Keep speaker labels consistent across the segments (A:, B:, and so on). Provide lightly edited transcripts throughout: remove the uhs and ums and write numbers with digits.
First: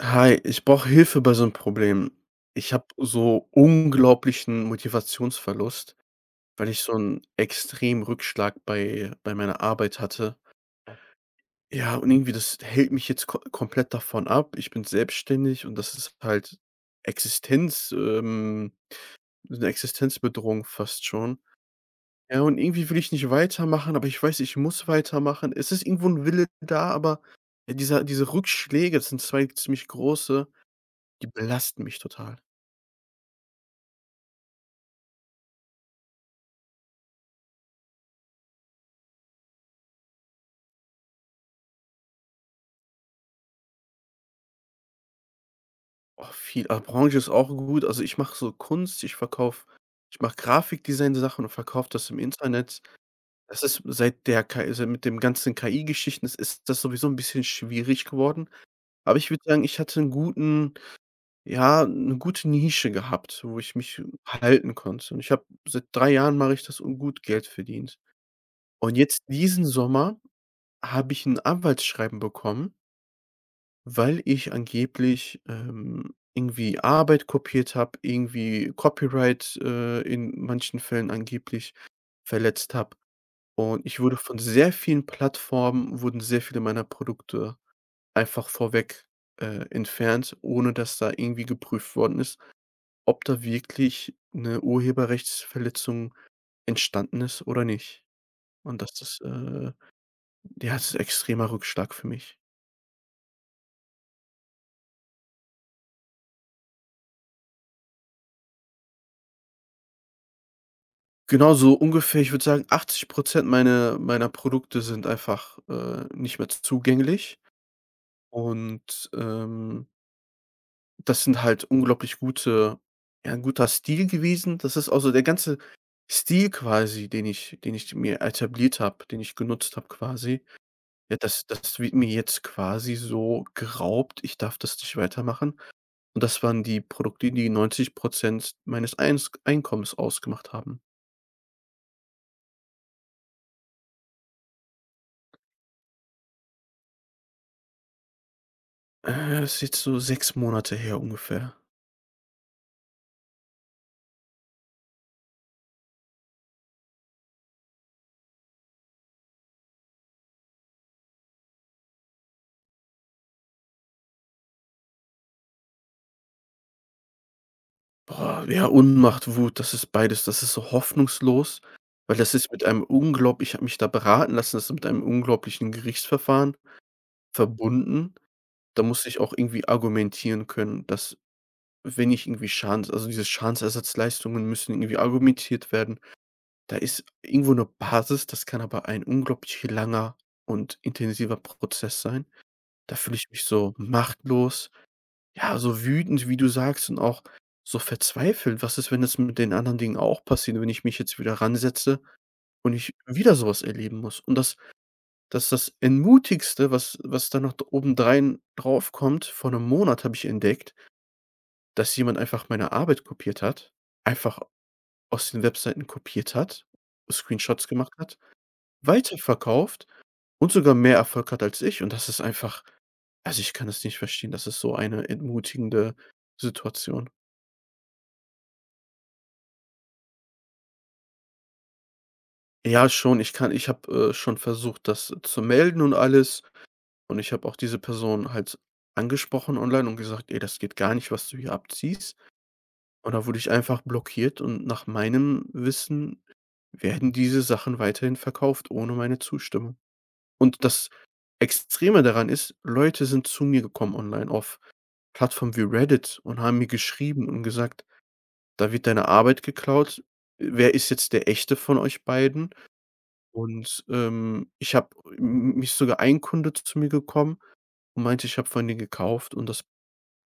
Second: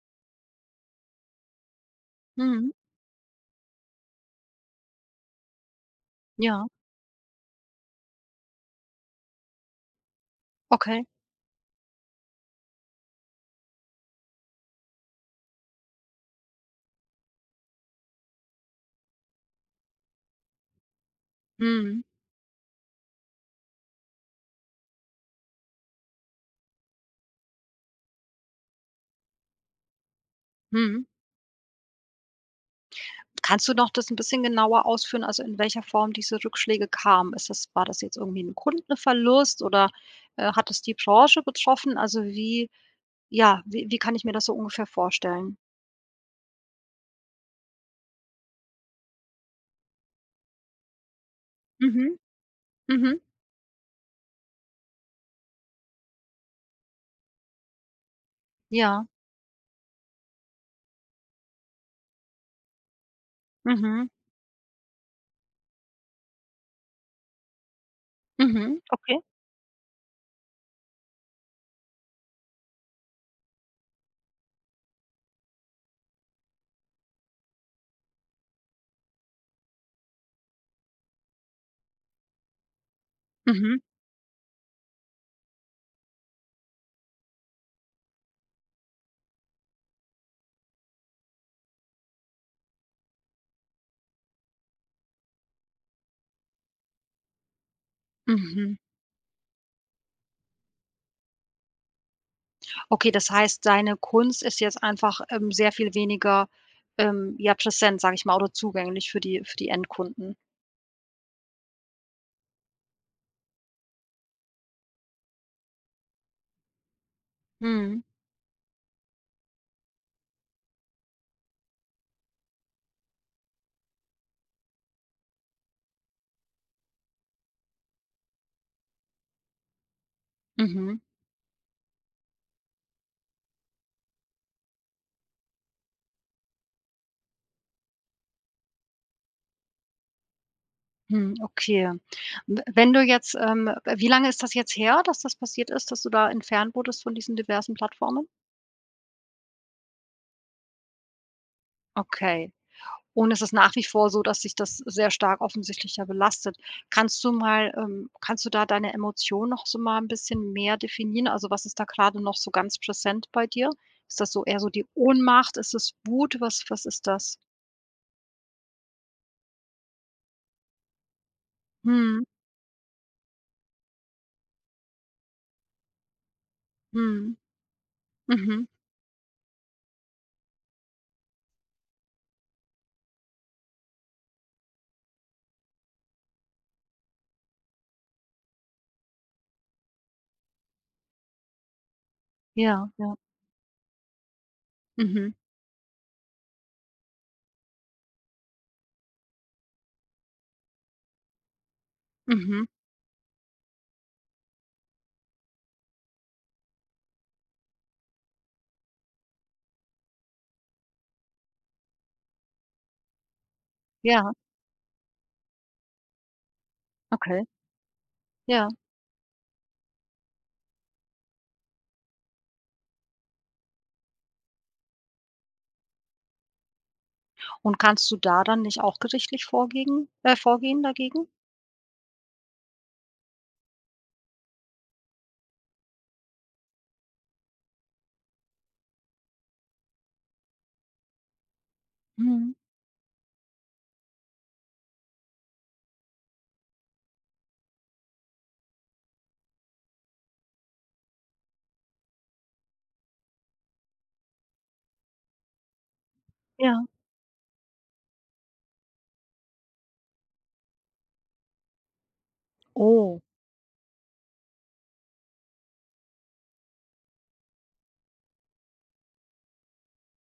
A: Hi, ich brauche Hilfe bei so einem Problem.
B: Mhm.
A: Ich habe so unglaublichen Motivationsverlust,
B: Ja,
A: weil ich so einen extremen Rückschlag bei meiner Arbeit hatte.
B: okay.
A: Ja, und irgendwie das hält mich jetzt ko komplett davon ab. Ich bin selbstständig und das ist halt Existenz so 'ne Existenzbedrohung fast schon.
B: Mhm.
A: Ja, und irgendwie will ich nicht weitermachen, aber ich weiß, ich muss weitermachen. Es ist irgendwo ein Wille da, aber ja, diese Rückschläge, das sind 2 ziemlich große,
B: Mhm.
A: die belasten mich total.
B: Kannst du noch das ein bisschen genauer ausführen, also, in welcher Form diese Rückschläge kamen? Ist das war das jetzt irgendwie ein Kundenverlust oder, hat es die Branche betroffen? Also, wie ja, wie wie kann ich mir das so ungefähr vorstellen?
A: Oh, Branche ist auch gut. Also, ich mache so Kunst, ich mache Grafikdesign-Sachen und verkaufe das
B: Mhm,
A: im Internet.
B: mhm,
A: Das ist seit der K I, also, mit dem ganzen KI-Geschichten ist das sowieso ein bisschen schwierig geworden.
B: ja,
A: Aber ich würde sagen, ich hatte eine gute Nische gehabt, wo ich mich
B: mhm,
A: halten konnte. Und ich habe seit 3 Jahren mache ich das und gut Geld verdient.
B: mhm,
A: Und
B: okay,
A: jetzt diesen Sommer habe ich ein Anwaltsschreiben bekommen, weil ich angeblich, irgendwie Arbeit kopiert habe, irgendwie Copyright, in manchen Fällen angeblich verletzt habe.
B: mhm,
A: Und ich wurde von sehr vielen Plattformen wurden sehr viele meiner Produkte einfach vorweg, entfernt, ohne dass da irgendwie geprüft worden ist, ob da wirklich eine Urheberrechtsverletzung entstanden ist oder nicht.
B: mhm.
A: Und ja, das ist ein extremer Rückschlag für mich.
B: Okay, das heißt, deine Kunst ist jetzt einfach, sehr viel weniger, ja, präsent, sage ich mal, oder zugänglich für die Endkunden.
A: Genau so ungefähr, ich würde sagen, 80 meiner Produkte sind einfach, nicht mehr zugänglich
B: Mhm,
A: und, das sind halt 'n guter Stil gewesen. Das ist also der ganze Stil quasi, den ich mir etabliert habe, den ich genutzt habe quasi.
B: mhm.
A: Ja, das wird mir jetzt quasi so geraubt. Ich darf das nicht weitermachen. Und das waren die Produkte, die 90 meines Eins Einkommens ausgemacht haben.
B: Hm, okay. W wenn du jetzt, wie lange ist das jetzt her, dass das passiert ist, dass du da entfernt wurdest von diesen diversen Plattformen?
A: Ist jetzt so 6 Monate her ungefähr.
B: Okay. Und es ist nach wie vor so, dass sich das sehr stark offensichtlich ja belastet. Kannst du da deine Emotionen noch so mal ein bisschen mehr definieren? Also, was ist da gerade noch so ganz präsent bei dir? Ist das so eher so die Ohnmacht? Ist es Wut? Was ist das?
A: Boah, ja, Unmacht, Wut, das ist beides. Das ist so hoffnungslos, weil
B: Mhm,
A: das ist mit einem unglaublich ich habe mich da beraten lassen, das ist mit einem unglaublichen Gerichtsverfahren
B: mhm,
A: verbunden.
B: mhm.
A: Da musste ich auch irgendwie argumentieren können, dass wenn ich irgendwie Schadens also diese Schadensersatzleistungen müssen irgendwie argumentiert werden. Da ist irgendwo 'ne Basis, das kann aber ein unglaublich langer und intensiver Prozess sein.
B: Ja,
A: Da
B: ja.
A: fühle ich mich so machtlos.
B: Mhm,
A: Ja, so wütend, wie du sagst, und auch so verzweifelt. Was ist, wenn das mit den anderen Dingen auch passiert, wenn ich mich jetzt wieder ransetze
B: mhm.
A: und ich wieder sowas erleben muss? Und das ist das Entmutigste, was da noch d obendrein draufkommt. Vor 1 Monat habe ich entdeckt, dass jemand einfach meine Arbeit kopiert hat,
B: Ja,
A: einfach aus den Webseiten kopiert hat,
B: okay.
A: Screenshots gemacht hat,
B: Ja.
A: weiterverkauft und sogar mehr Erfolg hat als ich. Und das ist einfach, also, ich kann das nicht verstehen. Das ist so eine entmutigende Situation.
B: Und kannst du da dann nicht auch gerichtlich vorgegen vorgehen dagegen?
A: Ja, schon. Ich habe, schon versucht, das zu melden und alles. Und ich habe auch diese Person halt angesprochen online und gesagt: „Ey, das geht gar nicht, was du hier abziehst."
B: Mhm.
A: Und da wurde ich einfach blockiert und nach meinem Wissen werden diese Sachen weiterhin verkauft ohne meine Zustimmung. Und das Extreme daran ist, Leute sind zu mir gekommen online auf Plattformen wie Reddit und haben mir
B: Ja.
A: geschrieben und gesagt: „Da wird deine Arbeit geklaut. Wer ist jetzt der Echte von euch beiden?"
B: Oh,
A: Und, ich habe mich sogar, ein Kunde zu mir gekommen und meinte, ich habe von denen gekauft und das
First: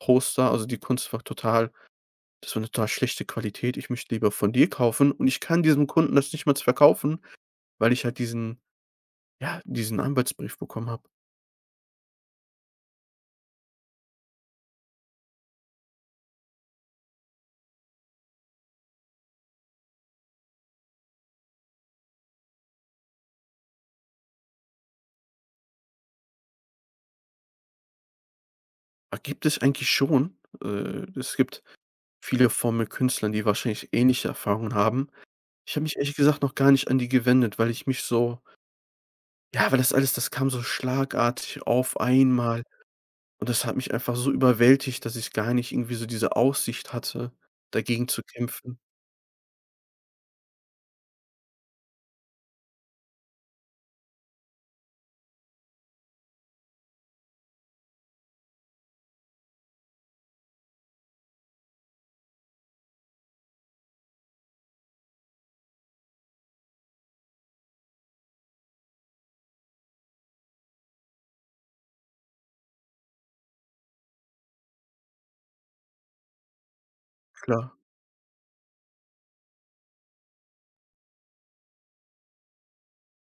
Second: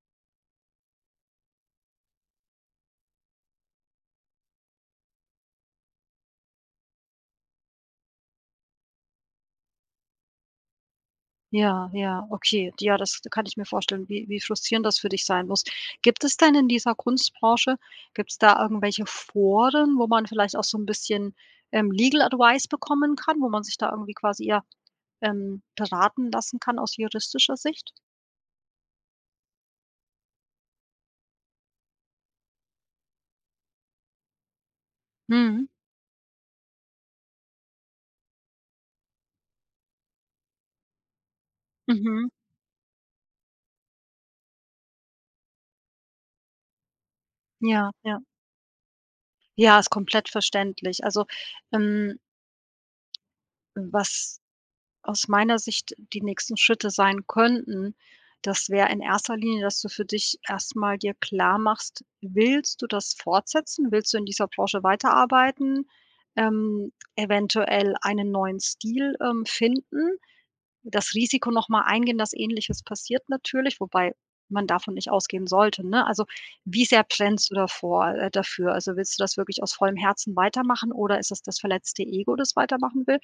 A: Poster also, die Kunst war total das war eine total schlechte Qualität. Ich möchte lieber von dir kaufen und ich kann diesem Kunden das nicht mal verkaufen, weil ich halt diesen Arbeitsbrief bekommen habe.
B: ja, ja, okay. Ja, das kann ich mir vorstellen, wie frustrierend das für dich sein muss. Gibt es denn in dieser Kunstbranche gibt es da irgendwelche Foren, wo man vielleicht auch so ein bisschen, Legal Advice bekommen kann, wo man sich da irgendwie quasi, ja, beraten lassen kann aus juristischer Sicht?
A: Ah, gibt es eigentlich schon. Es gibt viele von mir Künstlern, die wahrscheinlich ähnliche Erfahrungen haben.
B: Mhm.
A: Ich habe mich ehrlich gesagt noch gar nicht an die gewendet, weil ich mich so ja, weil das kam so schlagartig auf
B: Mhm.
A: einmal. Und das hat mich einfach so überwältigt, dass ich gar nicht irgendwie so diese Aussicht hatte,
B: Ja,
A: dagegen
B: ja.
A: zu kämpfen.
B: Ja, ist komplett verständlich. Also, ähm, was aus meiner Sicht die nächsten Schritte sein könnten, das wäre in erster Linie, dass du für dich erst mal dir klarmachst: Willst du das fortsetzen? Willst du in dieser Branche weiterarbeiten? Eventuell einen neuen Stil, finden? Das Risiko nochmal eingehen, dass Ähnliches passiert natürlich, wobei man davon nicht ausgehen sollte, ne? Also, wie sehr brennst du
A: Klar.
B: davor dafür? Also, willst du das wirklich aus vollem Herzen weitermachen oder ist es das verletzte Ego, das weitermachen will?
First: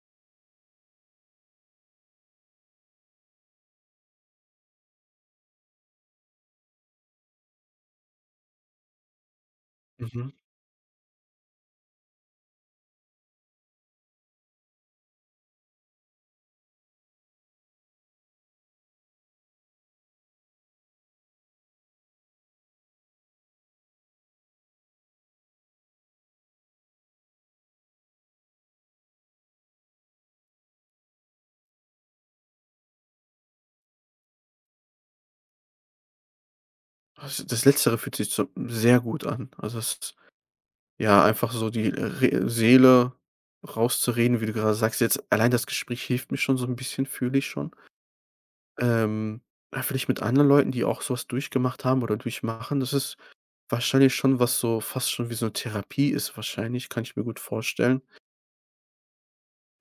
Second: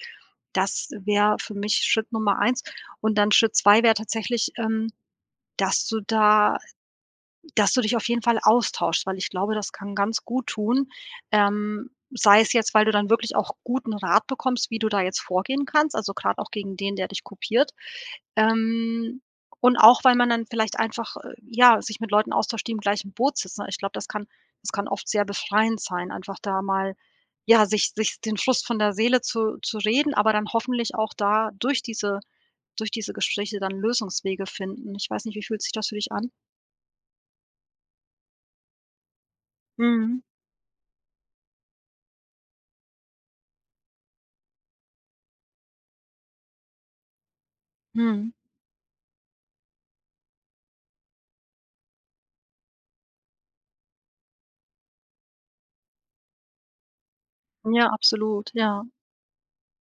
B: Das wäre für mich Schritt Nummer eins. Und dann Schritt 2 wäre tatsächlich, dass du da dass du dich auf jeden Fall austauschst, weil ich glaube, das kann ganz
A: Mhm.
B: gut tun. Sei es jetzt, weil du dann wirklich auch guten Rat bekommst, wie du da jetzt vorgehen kannst, also gerade auch gegen den, der dich kopiert. Ähm, und auch, weil man dann vielleicht einfach, ja, sich mit Leuten austauscht, die im gleichen Boot sitzen. Ich glaube, das kann oft sehr befreiend sein, einfach da mal, ja, sich den Frust von der Seele zu reden, aber dann hoffentlich auch da durch diese Gespräche dann Lösungswege finden. Ich weiß nicht, wie fühlt sich das für dich an?
A: Das Letztere fühlt sich so sehr gut an. Also, es ist
B: Mhm.
A: ja, einfach so die Re Seele rauszureden, wie du gerade sagst. Jetzt allein das Gespräch hilft mir schon so ein bisschen, fühle ich schon.
B: Mhm.
A: Ähm, ja, vielleicht mit anderen Leuten, die auch so was durchgemacht haben oder durchmachen, das ist wahrscheinlich schon was, so fast schon wie so eine Therapie ist wahrscheinlich, kann ich mir gut
B: Ja,
A: vorstellen.
B: absolut, ja.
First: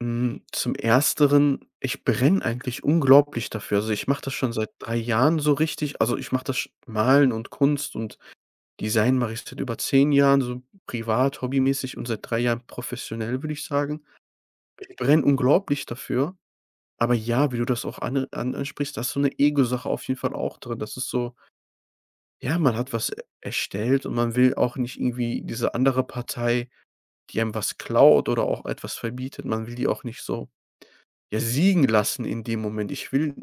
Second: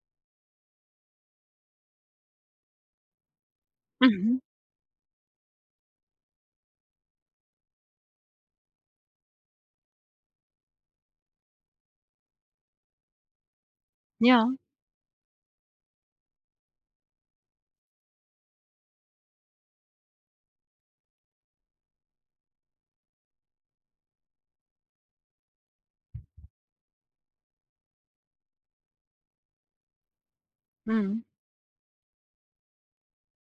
A: Hm, zum Ersteren, ich brenne eigentlich unglaublich dafür. Also, ich mache das
B: Mhm.
A: schon seit 3 Jahren so richtig. Also, ich mache das sch Malen und Kunst und Design mache ich seit über 10 Jahren, so privat, hobbymäßig, und seit 3 Jahren professionell, würde ich sagen.
B: Ja.
A: Ich brenne unglaublich dafür. Aber ja, wie du das auch an an ansprichst, da ist so eine Ego-Sache auf jeden Fall auch drin. Das ist so, ja, man hat was e erstellt und man will auch nicht irgendwie diese andere Partei, die einem was klaut oder auch etwas verbietet, man will die auch nicht so,
B: Mhm.
A: ja, siegen lassen in dem Moment. Ich will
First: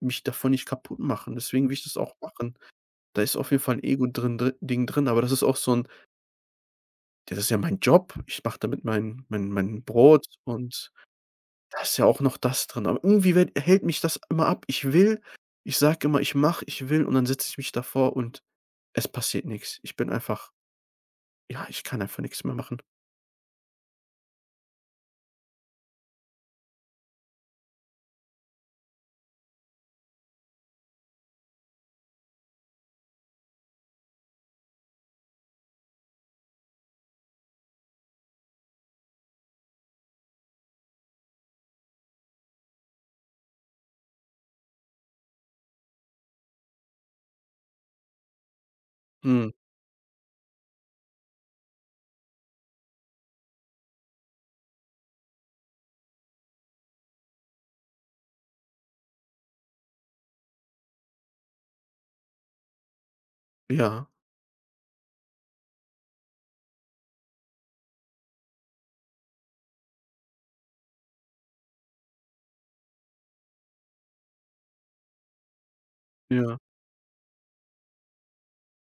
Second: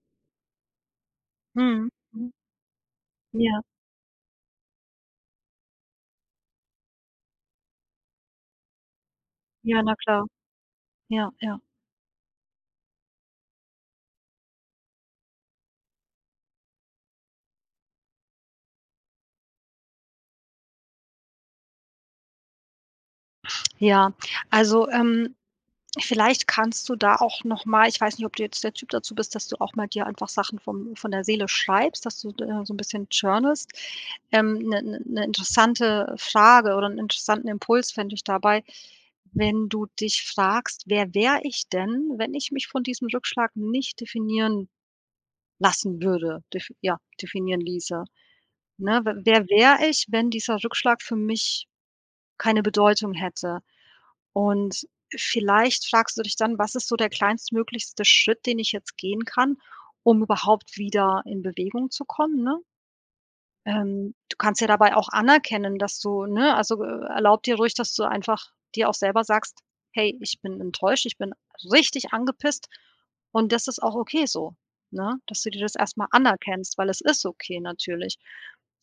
A: mich davon nicht kaputt machen, deswegen will ich
B: Mhm.
A: das auch
B: Mhm.
A: machen. Da ist auf
B: Ja.
A: jeden Fall ein Ego drin dri Ding drin, aber das ist auch so ein, ja, das ist ja mein Job. Ich mache damit mein mein
B: Ja,
A: mein
B: na klar.
A: Brot und
B: Ja, ja.
A: da ist ja auch noch das drin. Aber irgendwie werd hält mich das immer ab. Ich will, ich sage immer: „Ich mache, ich will", und dann setze ich mich davor und es passiert nichts. Ich bin einfach, ja, ich kann einfach nichts mehr machen.
B: Ja, also, vielleicht kannst du da auch noch mal, ich weiß nicht, ob du jetzt der Typ dazu bist, dass du auch mal dir einfach Sachen vom von der Seele schreibst, dass du da so ein bisschen journalst. Eine 'ne 'ne 'ne interessante Frage oder einen interessanten Impuls fände ich dabei, wenn du dich fragst: „Wer wäre ich denn, wenn ich mich von diesem Rückschlag nicht definieren lassen würde?" Definieren ließe. Ne, w wer
A: Mhm.
B: wäre ich, wenn dieser Rückschlag für mich keine Bedeutung hätte? Und vielleicht fragst du dich dann: „Was ist so der kleinstmöglichste Schritt, den ich jetzt gehen kann, um überhaupt wieder in Bewegung zu kommen", ne?
A: Ja,
B: Du kannst ja dabei auch anerkennen, dass du ne, also, erlaub dir ruhig, dass du einfach dir auch selber sagst: „Hey, ich bin enttäuscht, ich bin richtig angepisst und das ist auch okay so", ne? Dass du dir das erst mal
A: ja.
B: anerkennst, weil es ist okay natürlich.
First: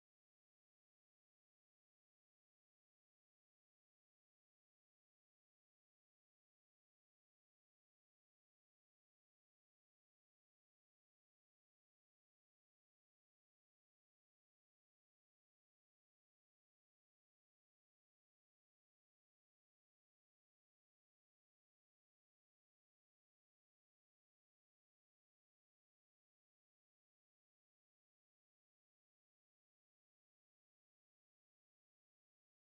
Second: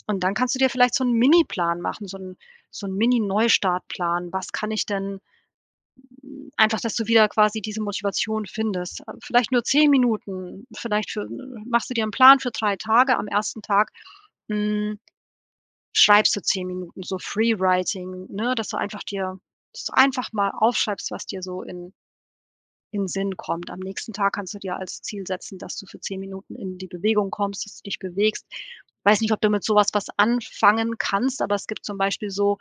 B: Und dann kannst du dir vielleicht so einen Mini-Plan machen, so 'n Mini-Neustartplan. Was kann ich denn einfach, dass du wieder quasi diese Motivation findest. Vielleicht nur 10 Minuten, vielleicht für machst du dir einen Plan für 3 Tage. Am ersten Tag, hm schreibst du 10 Minuten, so Free-Writing, ne, dass du einfach dir dass du einfach mal aufschreibst, was dir so in Sinn kommt. Am nächsten Tag kannst du dir als Ziel setzen, dass du für 10 Minuten in die Bewegung kommst, dass du dich bewegst. Weiß nicht, ob du mit sowas was anfangen kannst, aber es gibt zum Beispiel so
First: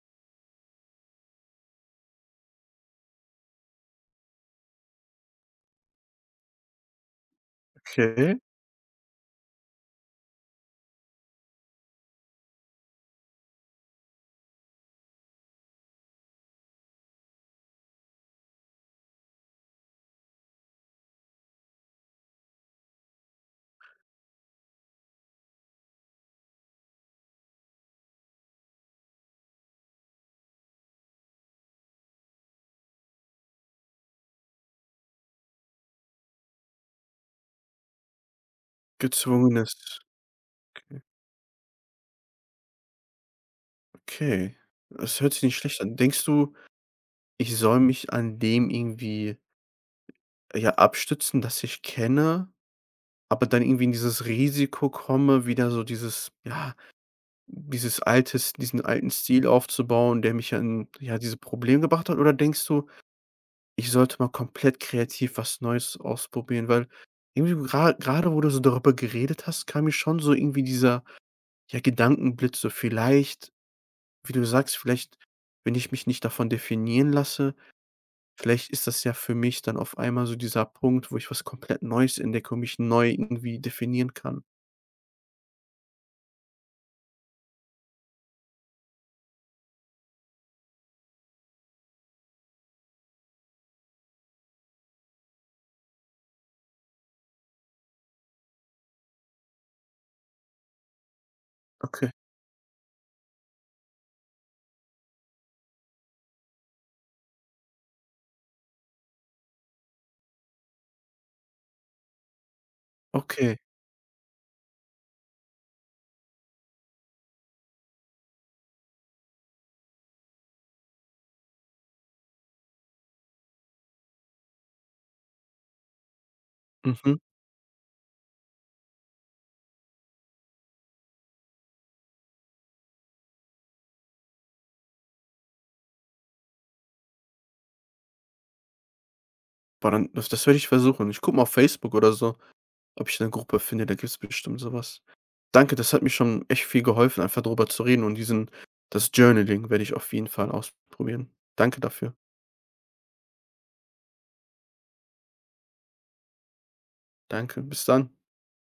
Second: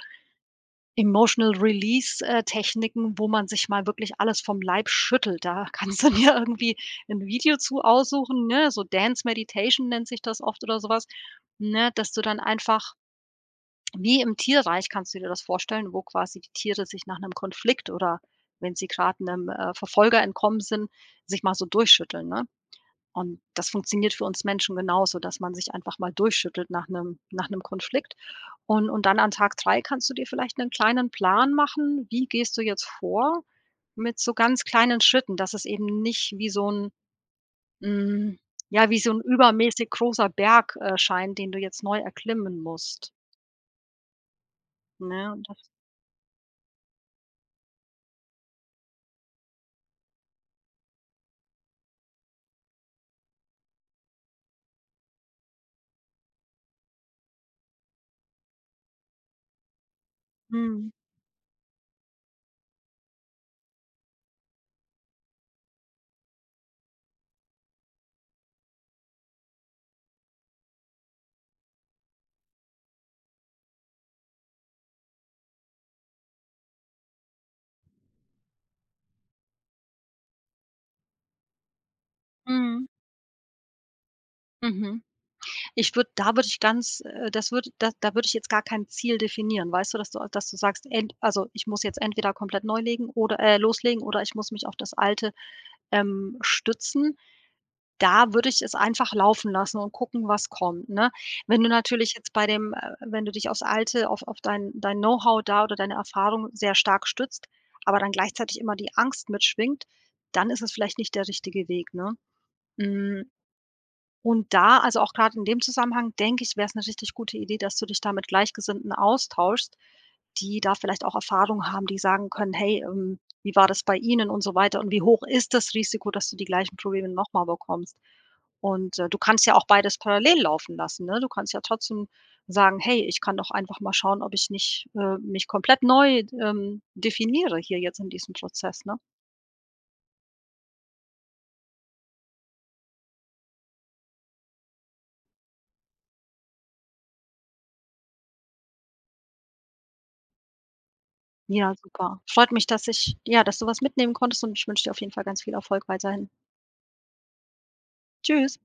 B: Emotional Release, Techniken, wo man sich mal wirklich alles vom Leib schüttelt. Da kannst du dir irgendwie ein Video zu
A: Okay.
B: aussuchen, ne, so Dance Meditation nennt sich das oft oder sowas, ne, dass du dann einfach wie im Tierreich kannst du dir das vorstellen, wo quasi die Tiere sich nach 'nem Konflikt oder wenn sie grad 'nem, Verfolger entkommen sind, sich mal so durchschütteln, ne? Und das funktioniert für uns Menschen genauso, dass man sich einfach mal durchschüttelt nach 'nem Konflikt. Und dann an Tag 3 kannst du dir vielleicht 'nen kleinen Plan machen, wie gehst du jetzt vor mit so ganz kleinen Schritten, dass es eben nicht hm, ja, wie so 'n
A: Gezwungenes
B: übermäßig großer Berg,
A: okay,
B: scheint, den du jetzt neu erklimmen musst,
A: okay. Das
B: ne?
A: hört sich
B: Und
A: nicht
B: das.
A: schlecht an. Denkst du, ich soll mich an dem irgendwie, ja, abstützen, das ich kenne, aber dann irgendwie in dieses Risiko komme, wieder so dieses ja, dieses altes diesen alten Stil aufzubauen, der mich an,
B: Mhm.
A: ja, diese Probleme gebracht hat? Oder denkst du, ich sollte mal komplett kreativ was Neues ausprobieren? Weil irgendwie gra gerade wo du so darüber geredet hast, kam mir schon so irgendwie dieser, ja, Gedankenblitz, so vielleicht, wie du sagst, vielleicht, wenn ich mich nicht davon definieren lasse. Vielleicht ist das ja für mich dann auf einmal so dieser Punkt, wo ich was komplett Neues entdecke und mich
B: Mhm,
A: neu irgendwie definieren kann.
B: mhm. Ich würde da würde ich ganz das würde da da würde ich jetzt gar kein Ziel definieren, weißt du, dass du sagst, ich muss jetzt entweder komplett neu legen oder loslegen oder ich muss mich auf das Alte, stützen. Da würde ich es einfach laufen lassen und gucken, was kommt, ne? Wenn du
A: Okay,
B: natürlich jetzt bei dem wenn du dich aufs Alte, auf dein Know-how da oder deine Erfahrung sehr stark stützt, aber dann gleichzeitig immer die Angst mitschwingt, dann ist es vielleicht nicht der richtige Weg, ne? Hm,
A: okay.
B: Und da also auch gerade in dem Zusammenhang, denke ich, wäre es eine richtig gute Idee, dass du dich da mit Gleichgesinnten austauschst, die da vielleicht auch Erfahrung haben, die sagen können: „Hey, wie war das bei Ihnen?" und so weiter und wie hoch ist das Risiko, dass du die gleichen Probleme
A: Mhm.
B: noch mal bekommst? Und, du kannst ja auch beides parallel laufen lassen, ne? Du kannst ja trotzdem sagen: „Hey, ich kann doch einfach mal schauen, ob ich nicht, mich komplett neu, definiere hier jetzt in diesem Prozess", ne?
A: Boah, dann das werde ich versuchen. Ich gucke mal auf Facebook oder so, ob ich eine Gruppe finde, da gibt es bestimmt sowas. Danke, das hat mir schon echt viel geholfen, einfach drüber zu reden, und diesen, das Journaling werde ich auf jeden Fall ausprobieren.
B: Ja,
A: Danke dafür.
B: super. Freut mich, dass du was mitnehmen konntest und ich wünsche dir auf jeden Fall ganz viel Erfolg weiterhin.
A: Danke, bis dann.
B: Tschüss.